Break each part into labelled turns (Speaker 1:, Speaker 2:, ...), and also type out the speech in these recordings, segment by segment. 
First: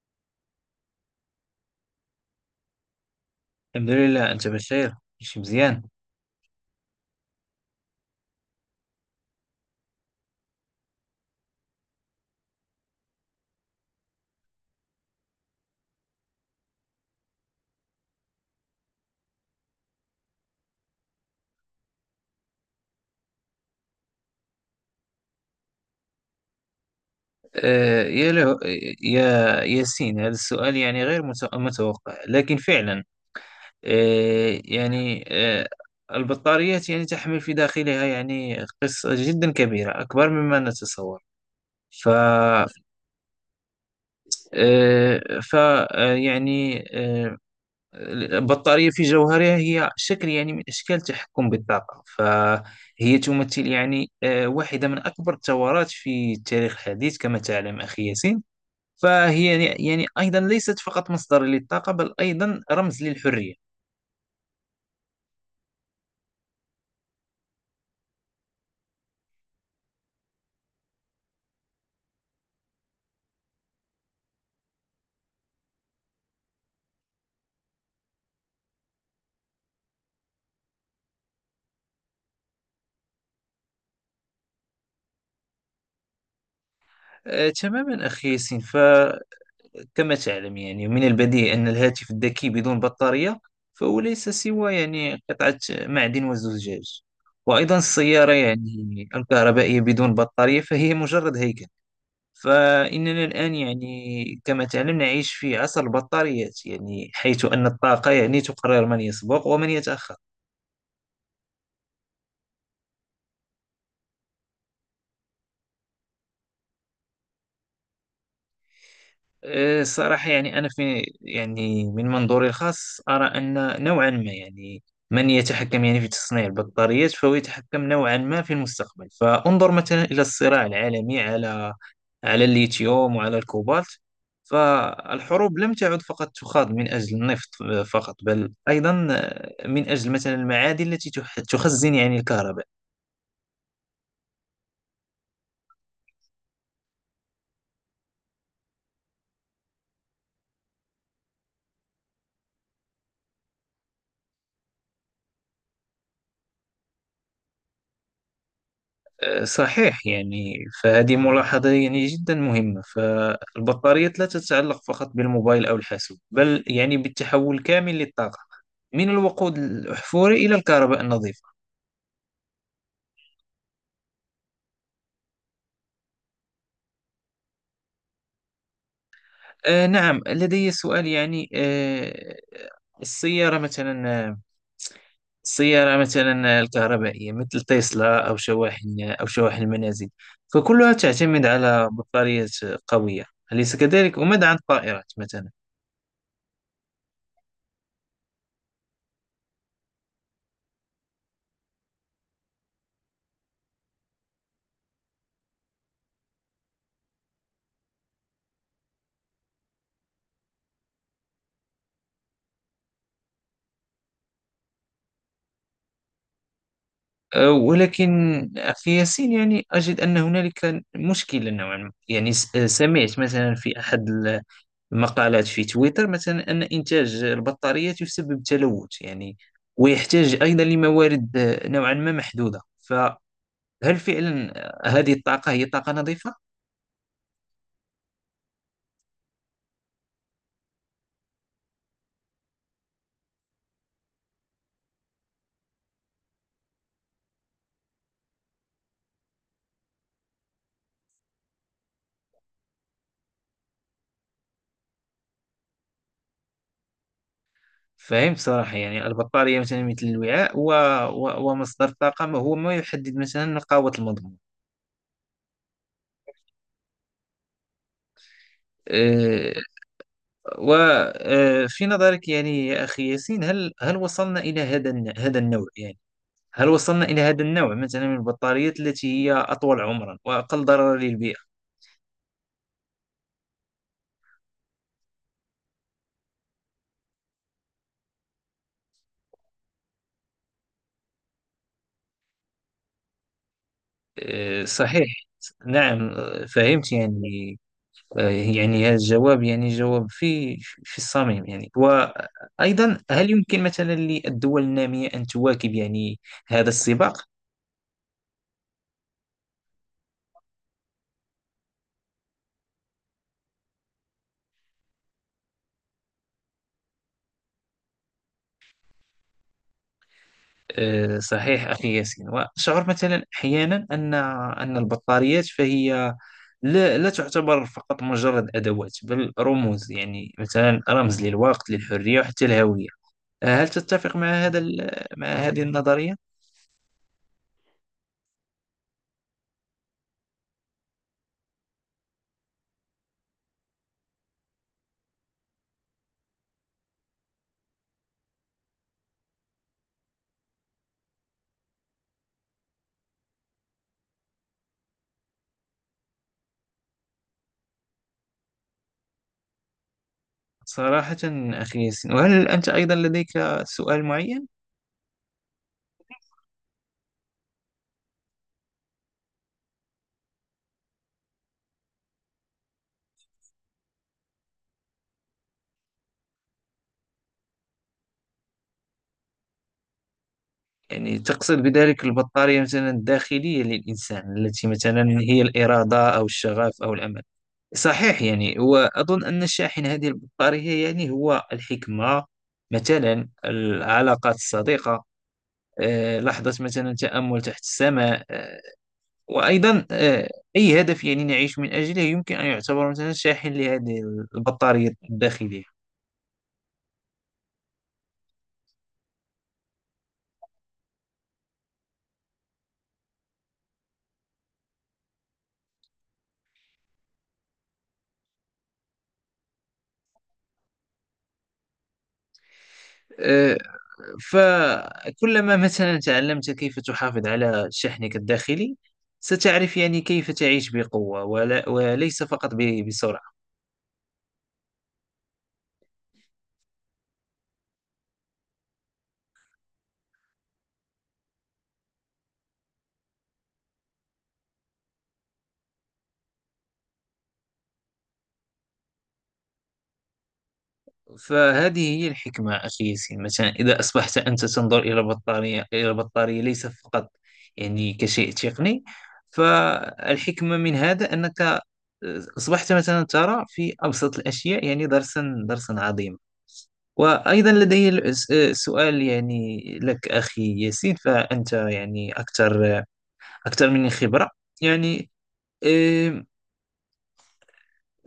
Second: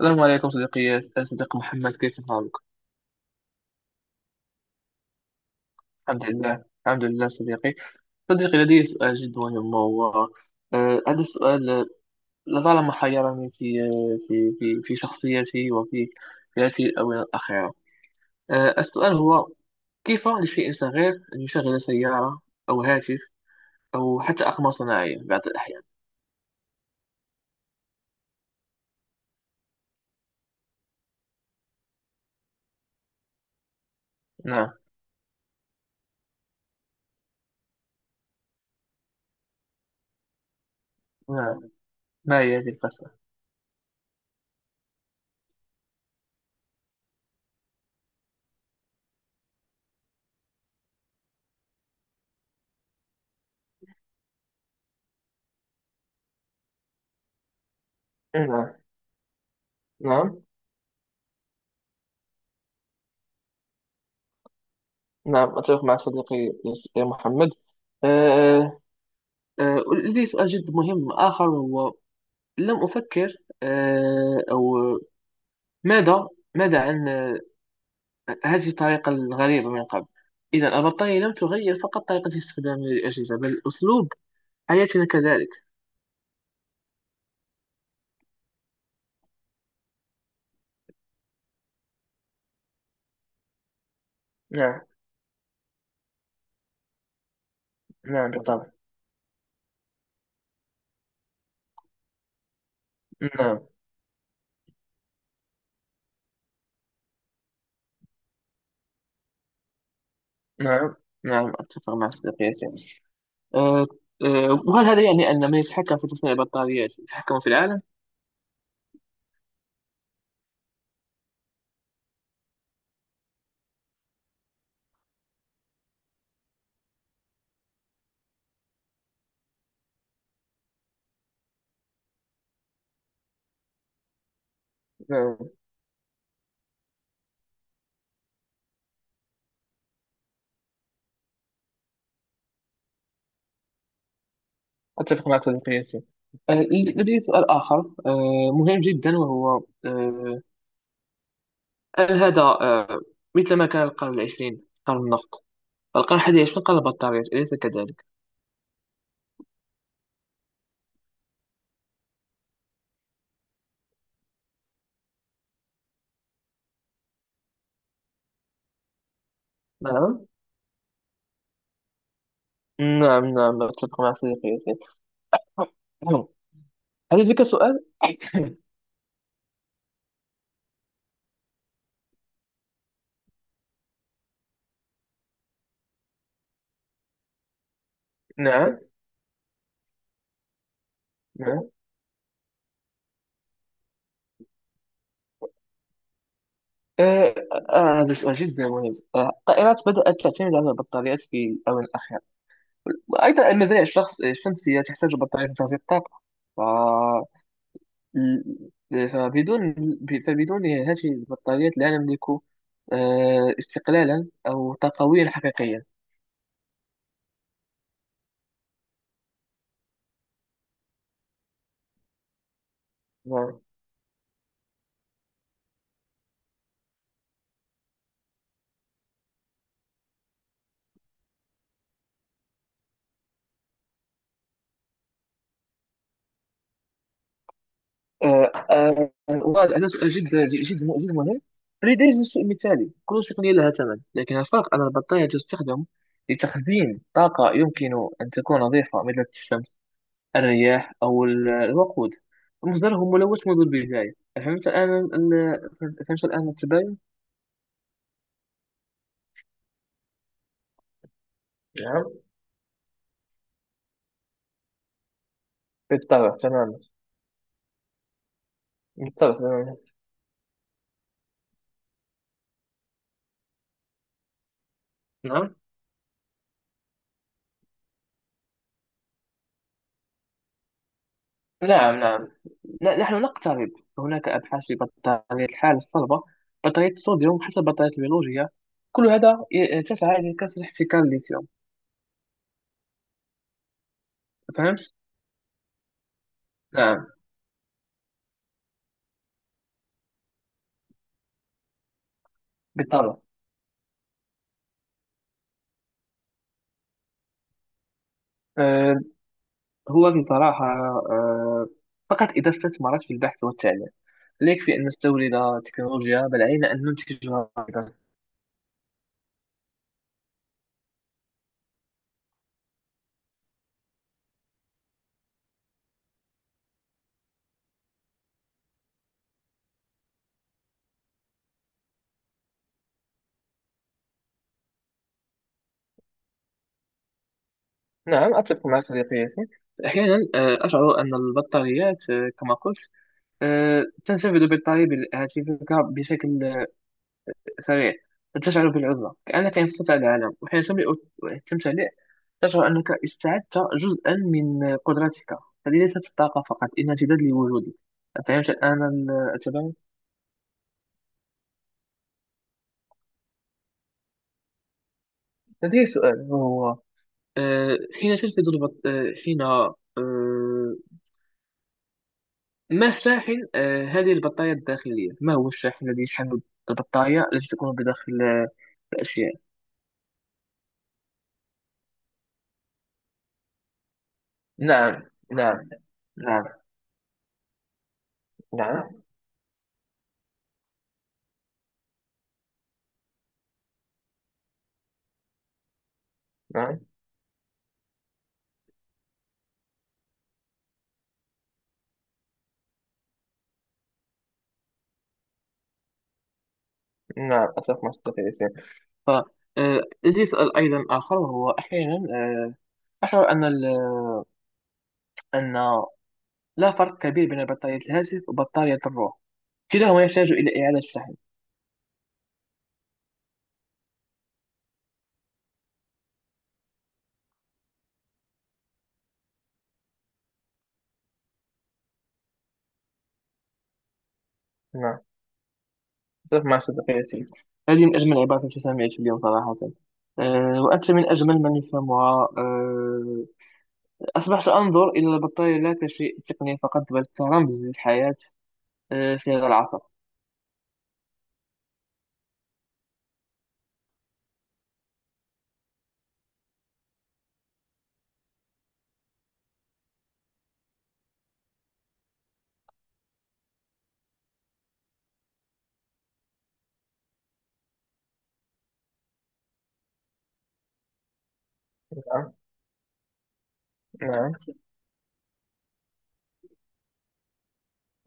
Speaker 1: السلام عليكم صديقي، يا صديق محمد، كيف حالك؟
Speaker 2: الحمد لله، أنت بخير؟ ماشي مزيان.
Speaker 1: الحمد لله الحمد لله صديقي. لدي سؤال جد مهم هو، هذا السؤال لطالما حيرني في، في شخصيتي وفي في هذه الآونة الأخيرة. السؤال هو، كيف لشيء صغير أن يشغل سيارة أو هاتف أو حتى أقمار صناعية بعض الأحيان؟
Speaker 2: يا له، يا ياسين، هذا السؤال يعني غير متوقع، لكن فعلا آه،
Speaker 1: نعم،
Speaker 2: يعني آه، البطاريات يعني تحمل في داخلها يعني قصة جدا كبيرة، أكبر مما نتصور.
Speaker 1: نعم.
Speaker 2: ف
Speaker 1: ما هي
Speaker 2: آه،
Speaker 1: هذه القصة؟
Speaker 2: ف آه، يعني آه، البطارية في جوهرها هي شكل يعني من أشكال التحكم بالطاقة، فهي تمثل يعني واحدة من أكبر الثورات في التاريخ الحديث، كما تعلم أخي ياسين.
Speaker 1: نعم.
Speaker 2: فهي يعني أيضا
Speaker 1: نعم.
Speaker 2: ليست فقط مصدر للطاقة، بل أيضا رمز للحرية.
Speaker 1: نعم أتفق معك صديقي، يا محمد. لدي سؤال جد مهم آخر وهو، لم أفكر، أو ماذا، ماذا عن هذه الطريقة الغريبة من قبل؟ إذا البطارية لم تغير فقط طريقة استخدامنا للأجهزة بل أسلوب حياتنا كذلك.
Speaker 2: تماما أخي ياسين، فكما تعلم يعني من البديهي أن الهاتف الذكي بدون بطارية فهو ليس سوى
Speaker 1: نعم.
Speaker 2: يعني قطعة معدن وزجاج. وأيضا
Speaker 1: نعم
Speaker 2: السيارة
Speaker 1: بالطبع.
Speaker 2: يعني الكهربائية بدون بطارية فهي مجرد هيكل. فإننا الآن
Speaker 1: نعم.
Speaker 2: يعني كما تعلم نعيش في عصر البطاريات، يعني حيث أن الطاقة يعني تقرر من يسبق ومن يتأخر.
Speaker 1: نعم. نعم أتفق مع صديقي ياسين. آه، وهل هذا يعني أن من يتحكم في تصنيع البطاريات يتحكم في العالم؟
Speaker 2: الصراحة يعني أنا في يعني من منظوري الخاص أرى أن نوعا ما يعني من يتحكم يعني في تصنيع البطاريات فهو يتحكم نوعا ما في المستقبل. فانظر مثلا إلى الصراع العالمي على على الليثيوم وعلى الكوبالت.
Speaker 1: نعم
Speaker 2: فالحروب لم تعد فقط تخاض من أجل النفط فقط، بل أيضا من أجل مثلا المعادن التي تخزن يعني الكهرباء.
Speaker 1: أتفق معك صديقي ياسين. لدي سؤال آخر مهم جدا وهو، هل هذا، مثل ما كان القرن العشرين قرن النفط، القرن الحادي عشر قرن البطاريات، أليس كذلك؟
Speaker 2: صحيح يعني، فهذه ملاحظة يعني جدا مهمة. فالبطاريات لا تتعلق فقط بالموبايل أو الحاسوب، بل يعني بالتحول كامل للطاقة من الوقود
Speaker 1: نعم.
Speaker 2: الأحفوري إلى الكهرباء النظيفة.
Speaker 1: نعم نعم أتفق مع صديقي ياسين. هل لديك سؤال؟
Speaker 2: نعم، لدي سؤال يعني السيارة مثلا، سيارة مثلا الكهربائية مثل تسلا، أو
Speaker 1: نعم.
Speaker 2: شواحن أو شواحن المنازل، فكلها تعتمد
Speaker 1: نعم.
Speaker 2: على بطارية قوية، أليس كذلك؟ وماذا عن الطائرات مثلا؟
Speaker 1: آه، هذا سؤال جدا مهم. الطائرات بدأت تعتمد على البطاريات في الآونة الأخيرة، وأيضا المزارع الشمسية تحتاج بطاريات لتغذية الطاقة. ل- فبدون فبدون هذه البطاريات لا نملك استقلالا أو طاقويا حقيقيا.
Speaker 2: ولكن أخي ياسين يعني أجد أن هنالك مشكلة نوعا ما يعني، س- أه، سمعت مثلا
Speaker 1: نعم.
Speaker 2: في أحد المقالات في تويتر مثلا أن إنتاج البطاريات يسبب تلوث يعني، ويحتاج أيضا لموارد نوعا ما محدودة. فهل فعلا هذه الطاقة هي طاقة نظيفة؟
Speaker 1: وهذا سؤال جد مهم لدرجة الشيء مثالي. كل تقنية لها ثمن، لكن الفرق أن البطارية تستخدم لتخزين طاقة يمكن أن تكون نظيفة مثل الشمس، الرياح، أو الوقود مصدره ملوث منذ البداية. فهمت الآن التباين؟
Speaker 2: فهمت صراحة يعني البطارية مثلا مثل الوعاء ومصدر
Speaker 1: نعم
Speaker 2: الطاقة ما هو ما يحدد مثلا قوة المضمون.
Speaker 1: بالطبع تماما. بالطبع
Speaker 2: أه.
Speaker 1: تماما.
Speaker 2: وفي نظرك يعني يا أخي ياسين، هل وصلنا إلى هذا
Speaker 1: نعم.
Speaker 2: النوع يعني، هل وصلنا إلى هذا النوع مثلا من البطاريات التي هي أطول عمرا وأقل ضررا للبيئة؟
Speaker 1: نعم. نعم نحن نقترب. هناك أبحاث في بطارية الحال الصلبة، بطارية الصوديوم، حتى البطارية البيولوجية. كل هذا تسعى إلى كسر احتكار الليثيوم.
Speaker 2: أه
Speaker 1: فهمت؟
Speaker 2: صحيح. نعم، فهمت
Speaker 1: نعم
Speaker 2: يعني، يعني هذا الجواب يعني جواب في في الصميم يعني. وأيضا،
Speaker 1: بالطبع.
Speaker 2: هل يمكن مثلا للدول النامية أن تواكب يعني هذا السباق؟
Speaker 1: أه هو بصراحة أه فقط إذا استثمرت في البحث والتعليم. لا يكفي أن نستورد تكنولوجيا بل علينا أن ننتجها أيضا.
Speaker 2: صحيح أخي ياسين، وأشعر مثلا أحيانا أن أن البطاريات فهي لا تعتبر فقط مجرد أدوات، بل رموز يعني، مثلا رمز للوقت، للحرية، وحتى الهوية. هل تتفق مع مع هذه النظرية؟
Speaker 1: نعم أتفق معك صديقي ياسين. أحيانا أشعر أن البطاريات، كما قلت، تنسفذ بطاري هاتفك بشكل سريع، تشعر بالعزلة كأنك انفصلت عن العالم. وحين التمتلئ تشعر أنك استعدت جزءا من قدرتك. هذه ليست الطاقة فقط، إنها امتداد لوجودك. فهمت الآن التباين؟
Speaker 2: صراحة أخي ياسين، وهل أنت أيضا لديك سؤال معين؟
Speaker 1: لدي سؤال وهو، آه، حين تلفظ البط... آه، حين آه، ما الشاحن آه، هذه البطارية الداخلية؟ ما هو الشاحن الذي يشحن البطارية التي تكون بداخل الأشياء؟
Speaker 2: يعني تقصد بذلك البطارية مثلا الداخلية للإنسان، التي
Speaker 1: نعم.
Speaker 2: مثلا هي
Speaker 1: نعم.
Speaker 2: الإرادة أو
Speaker 1: نعم.
Speaker 2: الشغف أو الأمل؟ صحيح يعني،
Speaker 1: نعم.
Speaker 2: وأظن أن شاحن هذه البطارية يعني هو الحكمة، مثلا العلاقات الصديقة، لحظة
Speaker 1: نعم.
Speaker 2: مثلا تأمل تحت السماء، آه، وأيضا آه، أي هدف يعني نعيش من أجله يمكن أن يعتبر مثلا شاحن لهذه البطارية الداخلية.
Speaker 1: نعم أتفق مع صديقي ياسين. ف آه، يجي يسأل أيضا آخر وهو، أحيانا أشعر أن أن لا فرق كبير بين بطارية الهاتف وبطارية الروح، كلاهما يحتاج إلى إعادة شحن.
Speaker 2: آه، فكلما مثلا تعلمت كيف تحافظ على شحنك الداخلي، ستعرف يعني كيف تعيش بقوة، وليس فقط بسرعة.
Speaker 1: نعم أتفق مع صديقي ياسين. هذه من أجمل العبارات التي سمعت اليوم صراحة. وأنت من أجمل من يفهمها. أصبحت أنظر إلى البطارية لا كشيء تقني فقط بل كرمز للحياة في هذا العصر.
Speaker 2: فهذه هي الحكمة أخي ياسين، مثلا إذا أصبحت أنت تنظر إلى بطارية إلى بطارية ليس فقط يعني كشيء تقني، فالحكمة من هذا أنك أصبحت مثلا ترى في أبسط الأشياء يعني درسا درسا عظيما. وأيضا لدي سؤال يعني لك أخي ياسين، فأنت يعني
Speaker 1: نعم.
Speaker 2: أكثر أكثر مني خبرة
Speaker 1: نعم.
Speaker 2: يعني. آم،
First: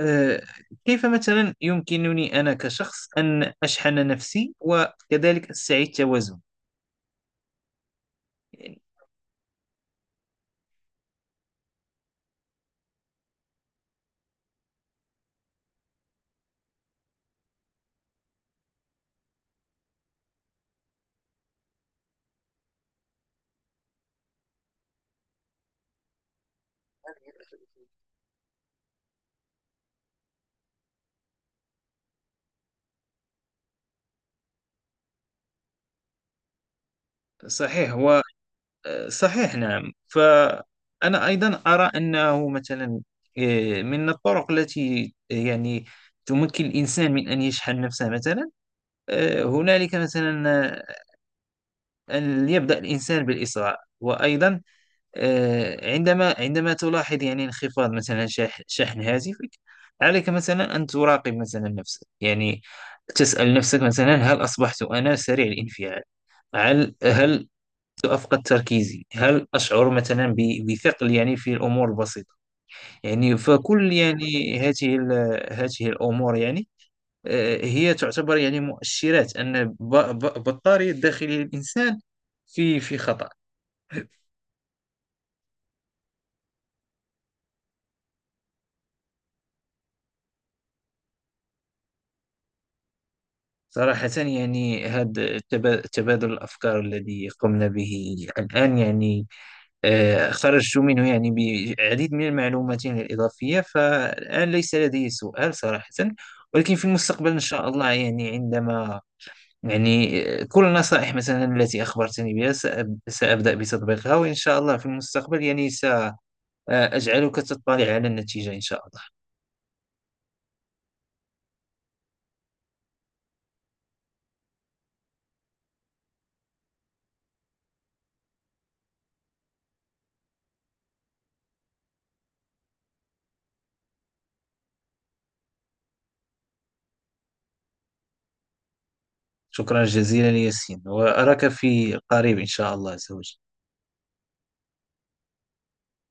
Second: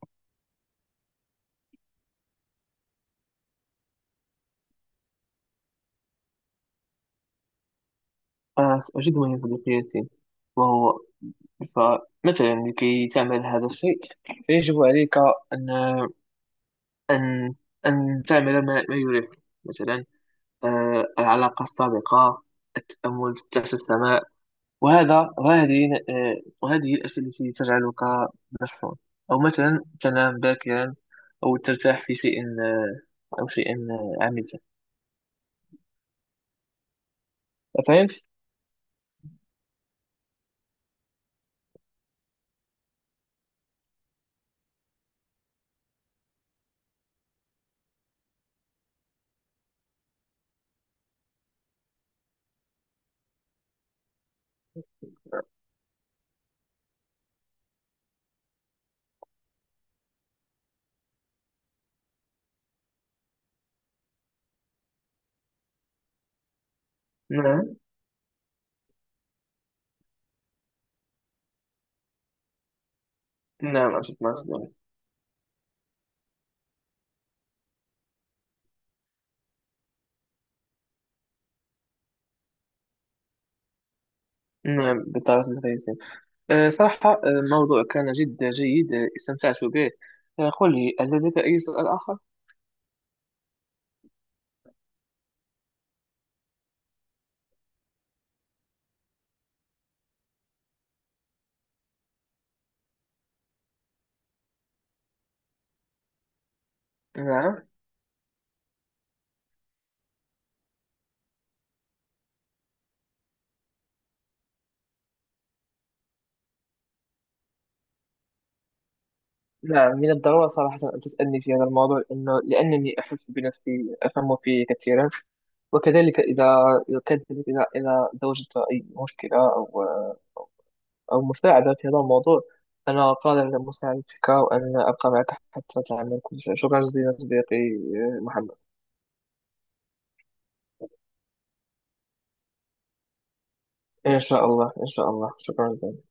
Speaker 2: آه، كيف مثلا يمكنني أنا كشخص أن أشحن نفسي وكذلك أستعيد توازن يعني؟
Speaker 1: أجد مهم صديقي ياسين، وهو، فمثلا لكي تعمل هذا الشيء فيجب عليك أن، أن أن تعمل ما يريحك. مثلا العلاقة السابقة، التأمل تحت السماء. وهذا وهذه آه، وهذه الأشياء التي تجعلك مشحون، أو مثلا تنام باكرا، أو ترتاح في شيء أو شيء عميق.
Speaker 2: صحيح. و
Speaker 1: فهمت؟
Speaker 2: صحيح، نعم، فأنا أيضا أرى أنه مثلا من الطرق التي يعني تمكن الإنسان من أن يشحن نفسه مثلا، هنالك مثلا أن يبدأ الإنسان بالإسراع. وأيضا عندما تلاحظ يعني انخفاض مثلا شحن هاتفك، عليك مثلا أن تراقب مثلا نفسك يعني، تسأل نفسك مثلا: هل أصبحت أنا سريع الانفعال؟ هل
Speaker 1: نعم.
Speaker 2: أفقد تركيزي؟ هل أشعر مثلا بثقل يعني في الأمور البسيطة؟ يعني، فكل
Speaker 1: نعم أشوف ما
Speaker 2: يعني
Speaker 1: أصدقائي.
Speaker 2: هذه الأمور يعني هي تعتبر يعني مؤشرات أن بطارية داخل الإنسان في في خطر.
Speaker 1: نعم بالطريقة الكويسة. صراحة الموضوع كان جدا جيد، استمتعت به. قل لي، هل لديك أي سؤال آخر؟
Speaker 2: صراحة يعني هذا تبادل الأفكار الذي قمنا به الآن يعني خرجت منه يعني بعديد من المعلومات يعني الإضافية، فالآن ليس لدي سؤال صراحة. ولكن في المستقبل إن
Speaker 1: نعم.
Speaker 2: شاء الله، يعني عندما يعني كل النصائح مثلا التي أخبرتني بها سأبدأ بتطبيقها، وإن شاء الله في المستقبل يعني سأجعلك تطلع على النتيجة إن شاء الله.
Speaker 1: نعم من الضرورة صراحة أن تسألني في هذا الموضوع، لأنني أحس بنفسي أفهم فيه كثيرا. وكذلك إذا، كذلك إذا، إذا وجدت أي مشكلة أو مساعدة في هذا الموضوع، أنا قادر على مساعدتك وأن أبقى معك حتى تعمل كل شيء. شكرا جزيلا صديقي محمد.
Speaker 2: شكرا جزيلا ياسين، وأراك في قريب إن شاء الله عز وجل.
Speaker 1: إن شاء الله، إن شاء الله، شكرا جزيلا.